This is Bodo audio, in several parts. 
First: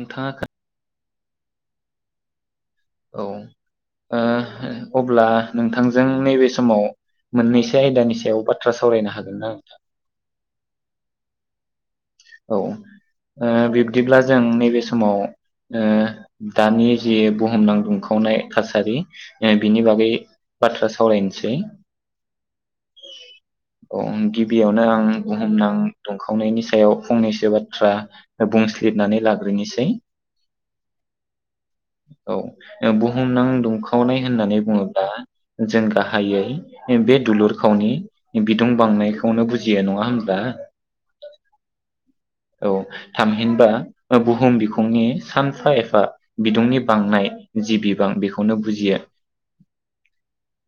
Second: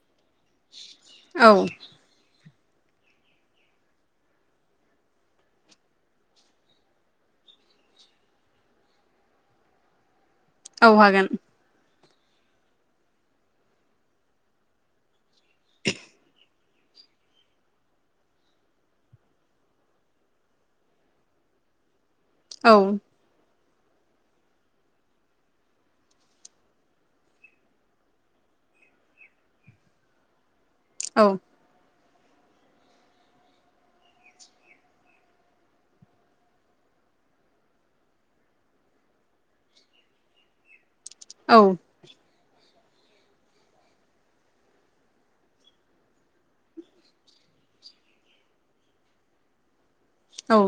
नोंथाङ औ औ ओ अब्ला नोंथांजों नैबे समाव मोननैसो आयदानि सायाव बाथ्रा सावरायनो हागोन ना नोंथां औ हागोन औ ओ बिब्दिब्ला जों नैबे समाव ओ दानि जि बुहुमनां दुंखावनाय थासारि बिनि बागै बाथ्रा सावरायनोसै औ औ गिबियावनो आं बुहुमनां दुंखावनायनि सायाव फंनैसो बाथ्रा बुंसलिबनानै लाग्रोनोसै औ औ बुहुमनां दुंखावनाय होननानै बुङोब्ला जों गाहायै बे दुलुर खावनि बिदुं बांनायखौनो बुजियो नङा हब्ला औ औ थामहिनबा बुहुम बिखुंनि सानफा एफा बिदुंनि बांनाय जि बिबां बेखौनो बुजियो औ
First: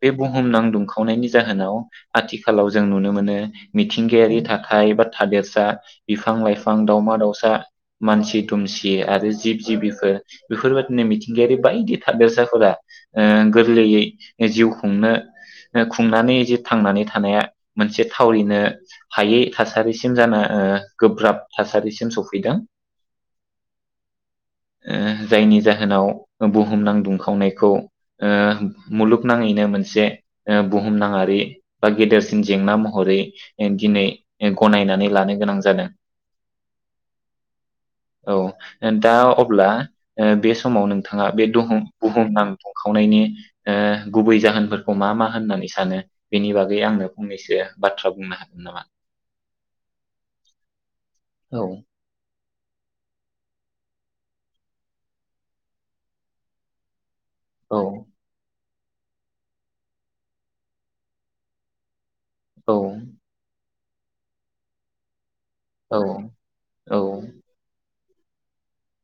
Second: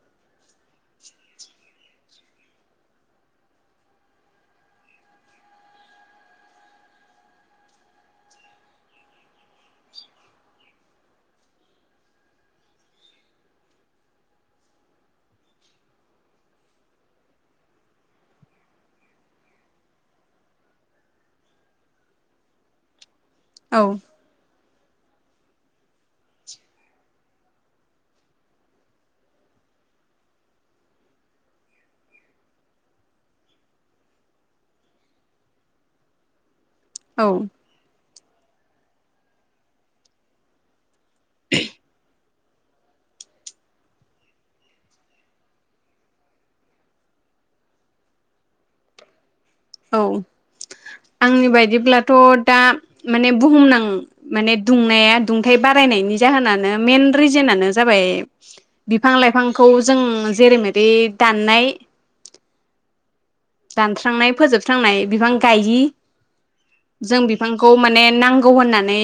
बे बुम बुहुमनां दुंखावनायनि जाहोनाव आथिखालाव जों नुनो मोनो मिथिंगायारि थाखाय बा थादेरसा बिफां लाइफां दाावमा दाउसा मानसि दुमसि आरो जिब जिबिफोर बेफोरबायदिनो मिथिंगायारि बायदि थादेरसाफोरा ओ गोरलैयै जिउ खुंनो खुंनानै जे थांनानै थानाया मोनसे थावरिनो हायै थासारिसिम जाना ओ गोब्राब थासारिसिम सफैदों औ ओ जायनि जाहोनाव बुहुम नां दुंखावनायखौ ओ मुलुगनाङैनो मोनसे बुहुमनााङारि बा गेदेरसिन जेंना महरै दिनै गनायनानै लानो गोनां जादों औ औ दा अब्ला बे समाव नों नोंथाङा बे दह बुहुम नाम दुंखावनायनि ओ गुबै जाहोनफोरखौ मा मा होननानै सानो बेनि बागै आंनो फंनैसो बाथ्रा बुंनो हागोन नामा औ आंनि औ बायदिब्लाथ' दा माने बुहुमनां माने दुंनाया दुंथाय बारायनायनि जाहोनानो मेन रिजोननो औ जाबाय बिफां लाइफांखौ जों जेरैमेरै दाननाय औ दानस्रांनाय फोजोबस्रांनाय बिफां गायि औ जों बिफांखौ माने नांगौ होननानै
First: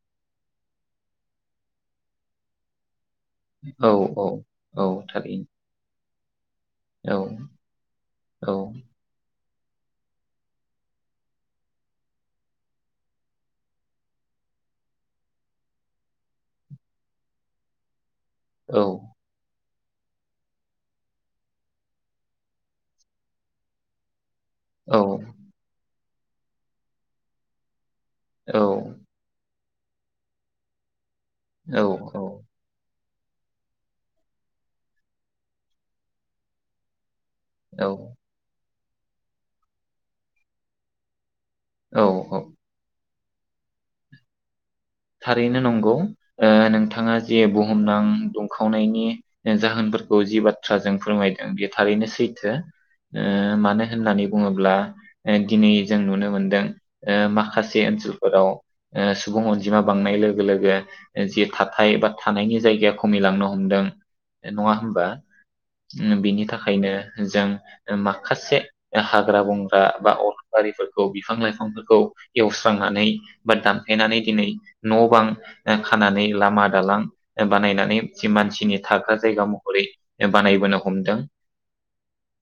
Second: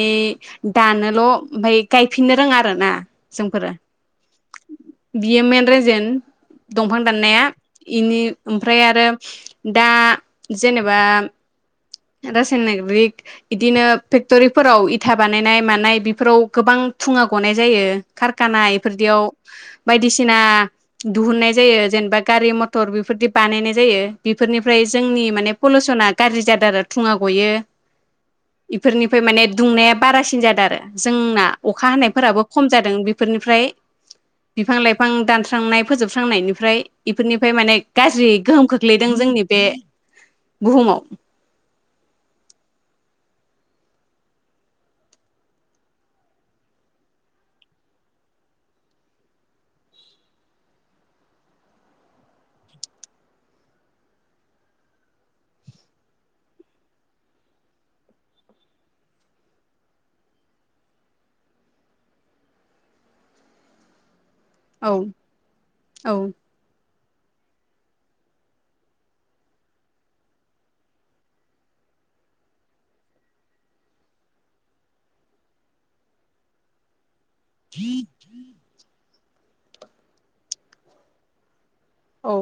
दानोल' ओमफ्राय गायफिननो रोङा आरो ना जोंफोरा औ औ औ बियो थारैनो मेन रिजेन दंफां औ दाननाया बेनि औ ओमफ्राय आरो दा जेनेबा रासायनारिक इदिनो फेक्टरिफोराव इथा बानायनाय मानाय बेफोराव गोबां थुङा गनाय जायो । खारखाना औ बेफोरदियाव बायदिसिना दुहुननाय जायो जेनेबा गारि मथर बेफोरदि बानायनाय जायो । बेफोरनिफ्राय औ जोंनि माने पलुसना गाज्रि जादो‌ आरो थुङा गयो औ इफोरनिफ्राय माने दुंनाया बारासिन जादों आरो जोंना अखा औ हानायफोराबो खम जादों बेफोर बेफोरनिफ्राय बिफां लाइफां दानस्रांनाय फोजोबस्रांनायनिफ्राय इफोरनिफ्राय माने औ गाज्रि गोहोम खोख्लै गोग्लैदों जोंनि बे बुहुमाव औ औ थारैनो नंगौ ओ नोंथाङा जे बुहुमनां दुंखावनायनि जाहोनफोरखौ जि बाथ्राजों फोरमायदों बे थारैनो सैथो ओ मानो होननानै बुङोब्ला दिनै जों नुनो मोनदों ओ माखासे ओनसोलफोराव ओ सुबुं अनजिमा अनजिमा बांनाय लोगो लोगो जि थाथाय बा थानायनि जायगाया खमिलांनो हमदों । नङा औ होमबा उम औ बिनि थाखायनो जों माखासे हाग्रा बंग्रा बा अर गारिफोरखौ बिफां न' बां ओ खानानै बानायनानै जि मानसिनि थाग्रा जायगा जायगा महरै बानायबो औ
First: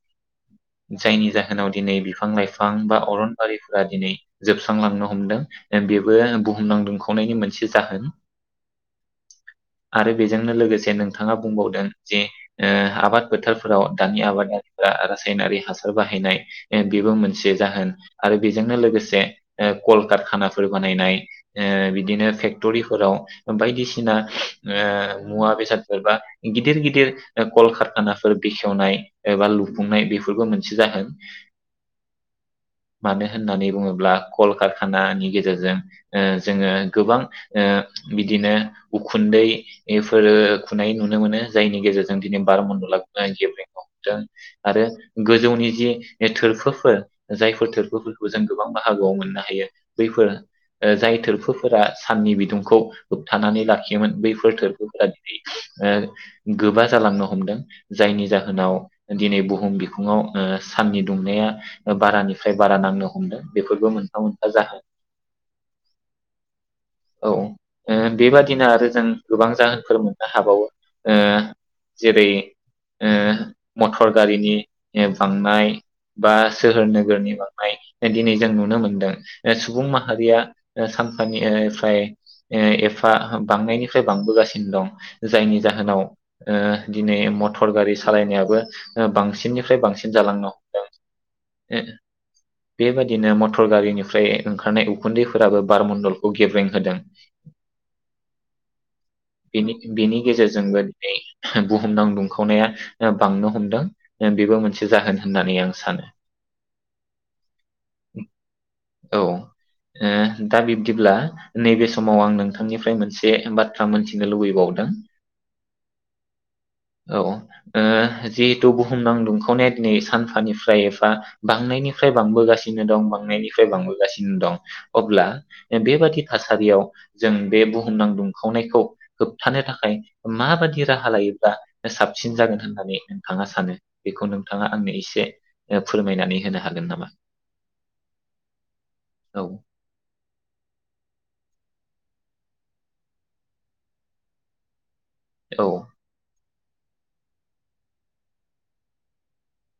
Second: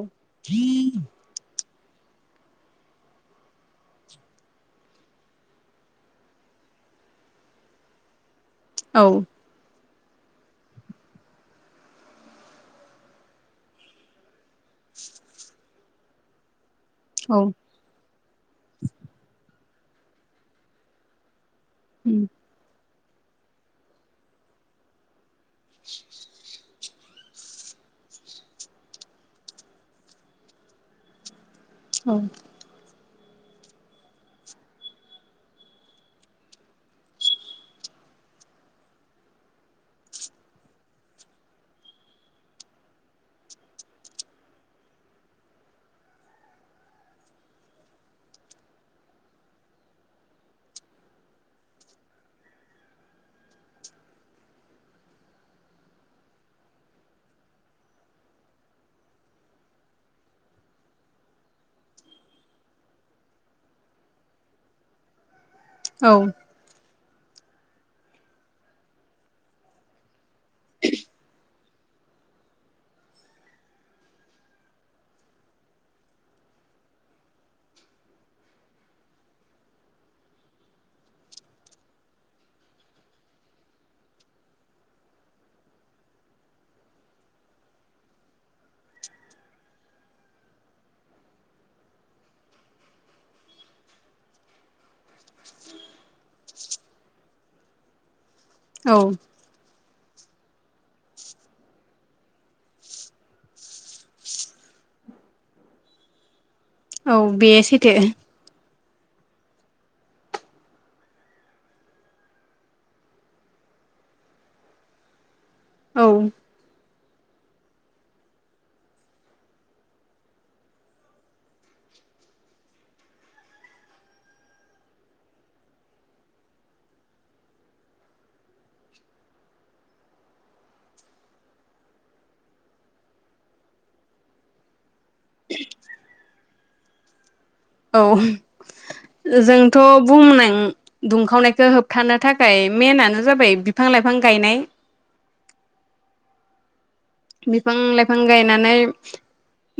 जाहोनाव दिनै बिफां लाइफां बा अरनबारिफोरा दिनै जोबस्रांलांनो हमदों बेबो बुहुमनांदोंखौ दुंनायनि मोनसे जाहोन औ आरो बेजोंनो लोगोसे नोंथाङा बुंबावदों जे ओ आबाद फोथारफोराव दानि आबादारि रां रासायनारि हासार बाहायनाय ओ बेबो मोनसे जाहोन आरो बेजोंनो लोगोसे ए कलकारखानाफोर बानायनाय ए बिदिनो फेक्टरि फोराव बायदिसिना ओ मुवा बेसादफोर बा गिदिर गिदिर ओ कलकारखानाफोर बेखेवनाय एबा लुफुंनाय बेफोरबो मोनसे जाहोन उम मानो होननानै बुङोब्ला कल कारखानानि गेजेरजों ओ जोङो गोबां ओ बिदिनो उखुन्दैफोरो खुनाय नुनो मोनो जायनि गेजेरजों दिनै बार मण्डला गोबां गेब्रेंनो हमदों आरो फोरा साननि बिदुंखौ होबथानानै लाखियोमोन बैफोर थोरबोफोरा दिनै ओ गोबा जालांनो हमदों जायनि जाहोनाव दिनै बुहुम बिखुङाव ओ साननि दुंनाया बारानिफ्राय बारा नांनो हमदों बेफोरबो मोनफा मोनफा जाहोन । औ औ ओ बेबादिनो आरो जों गोबां जाहोनफोर मोननो हाबावो ओ जेरै ओ मटर गारिनि बांनाय बा सोहोर नोगोरनि बांनाय दिनै जों नुनो मोनदों सुबुं माहारिया सानफानि ओ फाय एफा बांनायनिफ्राय बांबोगासिनो दं जायनि जाहोनाव दिनै ओ मटर गारि सालायनायाबो बांसिननिफ्राय बांसिन जालांनो हमदों बेबायाददिनो मटर गारिनिफ्राय ओंखारनाय उखुन्दैफोराबो बारमण्डलखौ गेब्रें होदों औ बिनि गेजेरजोंबो दिनै बुहुमनां दुंखावनाया बांनो हमदों बेबो मोनसे जाहोन होननानै आं सानो औ बे सैथो । औ ओ दा बिब्दिब्ला नैबे समाव आं नोंथांनिफ्राय मोनसे बाथ्रा मोनथिनो लुबैबावदों । औ औ ओ जिहेथु बुहुमनां दुंखावनाया दिनै सानफानिफ्राय एफा बांनायनिफ्राय बांबोगासिनो दं बांनायनिफ्राय बांबोगासिनो दं अब्ला बेबादि थासारियाव जों बे बुहुमनां दुंखावनायखौ होबथानो थाखाय माबाददि राहा लायोब्ला साबसिन जागोन होननानै नोंथाङा सानो बेखौ नोंथाङा आंनो एसे फोरमायनानै होनो हागोन नामा? औ औ जोंथ' बुंनाय दुंखावनायखौ होबथानो थाखाय मेनानो जाबाय बिफां लाइफां गायनाय औ बिफां लाइफां गायनानै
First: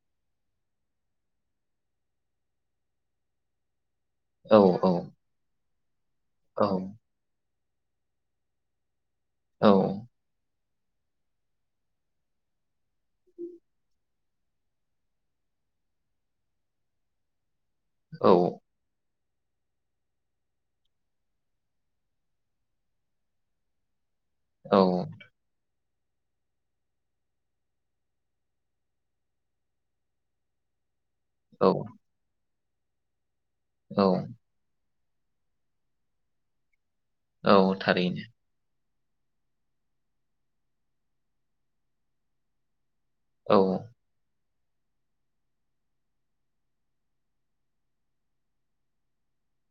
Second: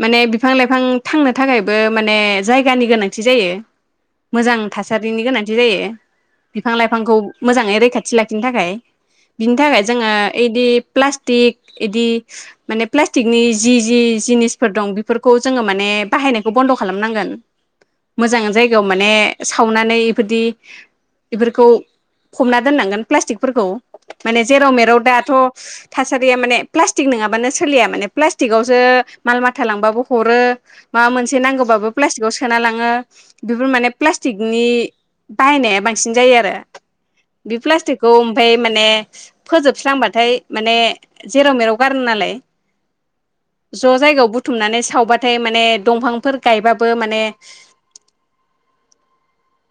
माने बिफां लाइफां थांनो थाखायबो माने जायगानि गोनांथि जायो । औ मोजां औ थासारिनि गोनांथि जायो । औ बिफां लाइफांखौ । मोजाङै रैखाथि लाखिनो थाखाय । बिनि औ थाखाय जोङो ओइदि प्लास्टिक इदि माने प्लास्टिकनि जि जि जिनिसफोर दं बेफोरखौ जोङो माने बाहायनायखौ बन्द' खालामनांगोन। औ मोजां जायगायाव माने सावनानै इफोरदि बेफोरखौ फबना दोननांगोन प्लास्टिकफोरखौ । माने जेराव औ मेराव दाथ' थासारिया माने प्लास लाटिक नङाबानो सोलिया माने प्लास्टिकावसो माल माथा लांबाबो हरो माबा मोनसे औ नांगौब्लाबो प्लास्तिकाव सो सोना लाङो बेफोर माने औ प्लास्टिकनि बाहायनाया बांसिन जायो आरो औ बे प्लास्टिकखौ थारैनो ओमफाय माने फोजोबस्रांबाथाय माने जेराव मेराव गारो नालाय औ ज' जायगायाव बुथ बुथुमनानै सावबाथाय माने दंफांफोर गायबाबो माने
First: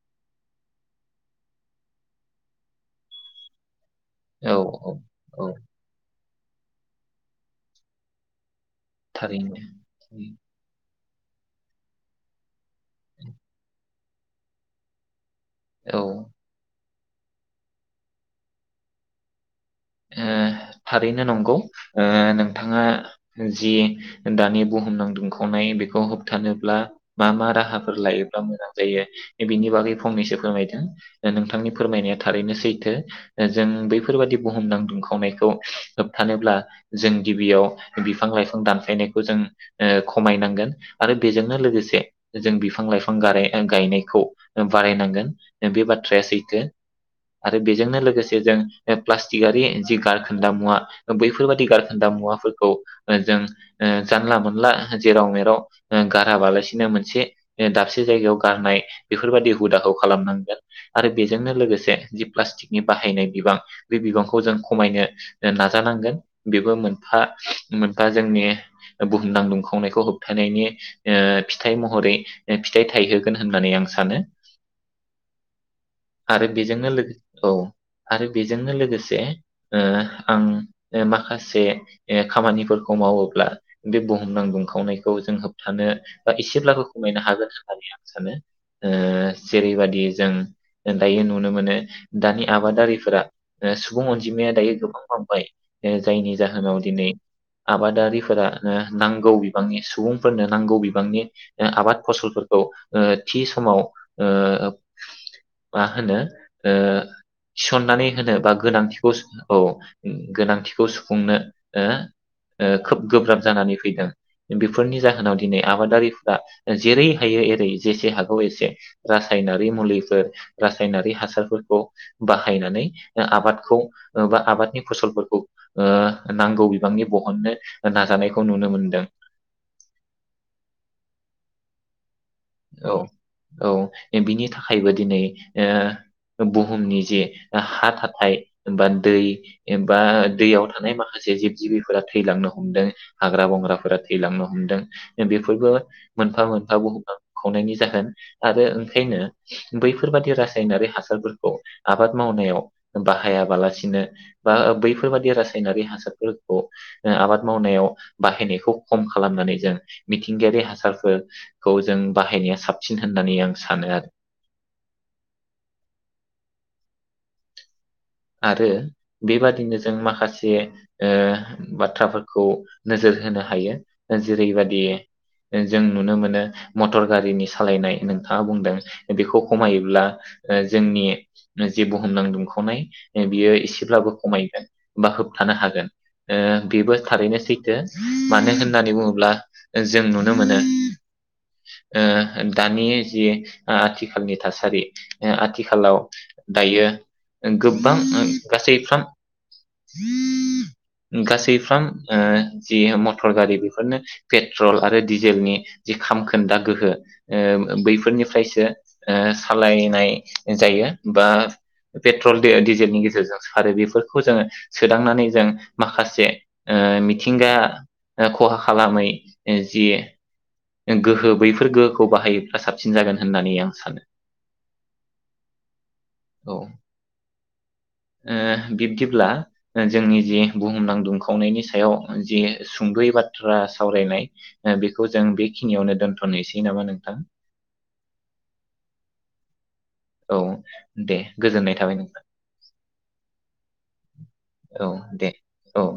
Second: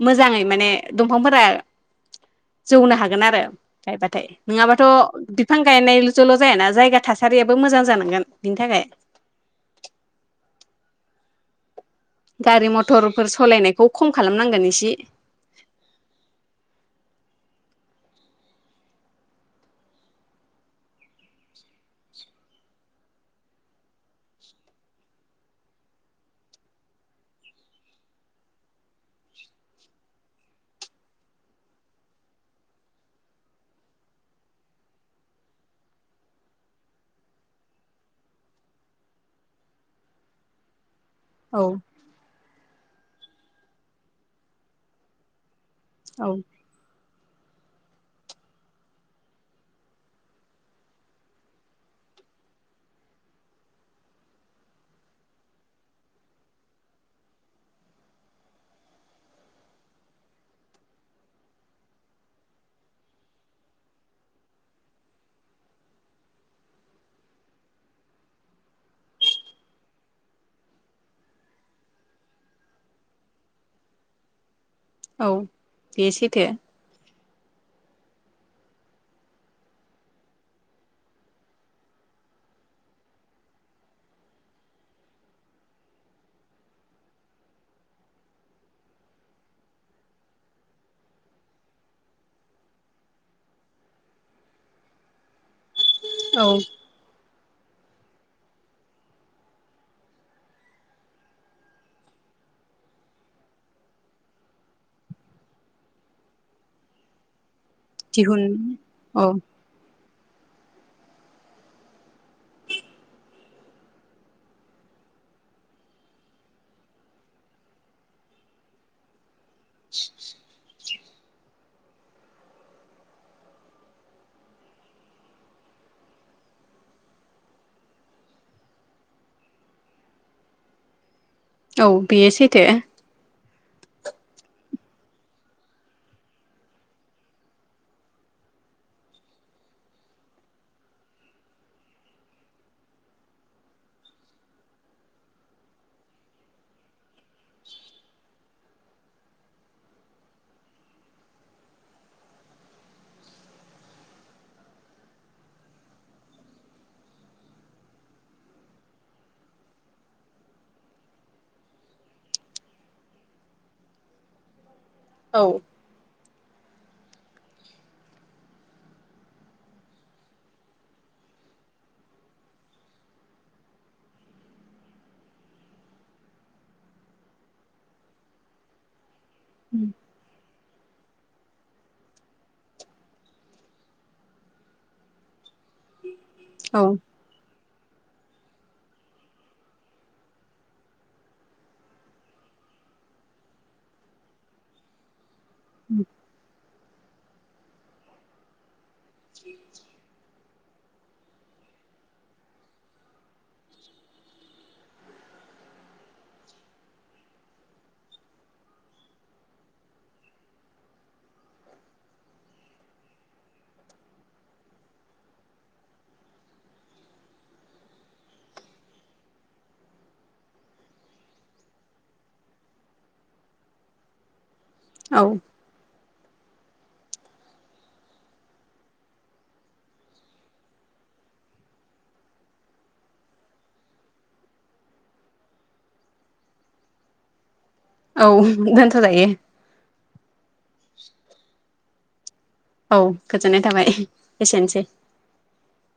मोजाङै माने दंफांफोरा जौनो हागोन आरो । गायबाथाय औ नङाबाथ' औ औ बिफां गायनाय जोंल जायाना जायगा थासारियाबो मोजां जानांगोन बिनि थाखाय थारैनो उम गारि मथ टरफोर सालायनायखौ खम खालामनांगोन एसे औ ओ थारैनो नंगौ ओ नोंथाङा जि दानि बुहुमनां दुंखावनाय बेखौ होबथानोब्ला मा मा राहाफोर लायोब्ला मोजां जायो बिनि बागै फंनैसो फोरमायदों नोंथांनि फोरमायनाया थारैनो सैथो जों बैफोरबादि बुहुमनां दुंखावनायखौ होबथानोब्ला जों गिबियाव बिफां लाइफां दानफायनायखौ जों ओ खमायनांगोन आरो बेजोंनो औ लोगोसे जों बिफ बिफां लाइफां गाराय गायनायखौ बारायनांगोन बे बाथ्राया औ सैथो आरो बेजोंनो लोगोसे जों प्लास्टिकारि जि गारखोन्दा मुवा बैफोरबादि गारखोन्दा मुवाफोरखौ ओ जों ओ जानला मोनला जेराव मेराव गाराबालासिनो मोनसे ओ दाबसे जायगायाव गारनाय बेफोरबाददि हुदाखौ खालामनांगोन आरो बेजोंनो लोगोसे जि प्लास्टिकनि बाहायनाय बिबां बे बिबांखौ जों खमायनो नाजानांगोन बेबो मोनफा मोनफा जोंनि बुहुमनां दुंखावनायखौ होबथानायनि ओ फिथाइ महरै ओ फिथाइ थायहोगोन होननानै आं सानो औ बे सैथो आरो बेजोंनो लोगो औ आरो बे जोंनो लोगोसे ओ आं माखासे ऐ खामानिफोरखौ मावोब्ला बे बुहुमनां दुंखावनायखौ जों होबथानो बा एसेब्लाबो खमायनो हागोन होननानै आं सानो ओ जेरैबादि जों दायो नुनो मोनो दानि आबादारिफोरा ओ सुबुं अनजिमाया दायो गोबां बांबाय ओ जायनि औ जाहोनाव दिनै आबादारिफोरा नांगौ बिबांनि सुबुंफोरनो नांगौ बिबांनि ओ आबाद फसलफोरखौ ओ थि समाव ओ मा होनो ओ थिसन होनो दिहुन बा गोनांथिखौ औ सुफुं औ गोनांथिखौ सुफुंनो ओ ओ खोब गोब्राब जानानै फैदों बेफोरनि जाहोनाव दिनै आबादारिफ्रा जेरै हायो एरै जेसे हागौ एसे रासायनारि मुलिफोर रासायनारि हासारफोरखौ बाहायनानै दा आबादखौ बा आबादनि फसलफोरखौ ओ नांगौ बिबांनि बहननो नाजानायखौ नुनो मोनदों औ बेयो सैथो औ औ बिनि थाखायबो दिनै ओ बुहुमनि जे हा थाथाय बा दै बा दैयाव थानाय माखासे जिब जिबिफोरा थैलांनो हमदों हाग्रा बंग्राफोरा थैलांनो हमदों ओ बेफोरबो मोनफा मोनफा बुहुमनां खावनायनि जाहोन आरो ओंखायनो बैफोरबादि रासायनारि हासारफोरखौ आबाद मावनायाव बाहायाबालासिनो बा बैफोरबादि रासायनारि हासारफोरखौ ओ आबाद मावनायाव बाहायनायखौ खम खालामनानै जों मिथिंगायारि हासारफोरखौ जों बाहायनाया साबसिन होननानै आं सानो आरो औ आरो बेबादिनो जों माखासेओ बाथ्राफोरखौ नोजोर होनो हायो जेरैबादि जों नुनो मोनो मटर गारिनि सालायनाय नोंथाङा बुंदों बेखौ खमायोब्ला ओ जोंनि जे बुहुमनां दुमखावनाय बियो एसेब्लाबो खमायगोन बा होबथानो हागोन ओ औ बेबो थारैनो सै थो मानो होननानै बुङोब्ला जों नुनो मोनो ओ दानि जि ओ आथिखालनि थासारि ओ आथिखालाव दायो गोब बां ओ गासैफ्राम गासैफ्राम ओ जि मटर गारि बेफोरनो पेट्रल आरो डिजेलनि जि खामखोन्दा गोहो ओ बैफोरनि फ्रायसो ओ सालायनाय जायो बा पेट्रल बे डिजेलनि गेजेरजों आरो बेफोरखौ जोङो सोदांनानै जों माखासे ओ मिथिंगा खहा खालामै जि गोहो बैफोर गोहोखौ बाहायोबा साबसिन जागोन होननानै आं सानो। औ। औ। ओ बिब्दिब्ला जोंनि जि बुहुमनां दुंखावनायनि सायाव जि सुंद'यै बाथ्रा सावरायनाय ओ बेखौ जों बेखिनियावनो दोनथ'नोसै नामा नोंथां? औ दोनथ' जायो। औ दे गोजोननाय थाबाय नोंथां। औ गोजोननाय थाबाय एसेनोसै। औ दे औ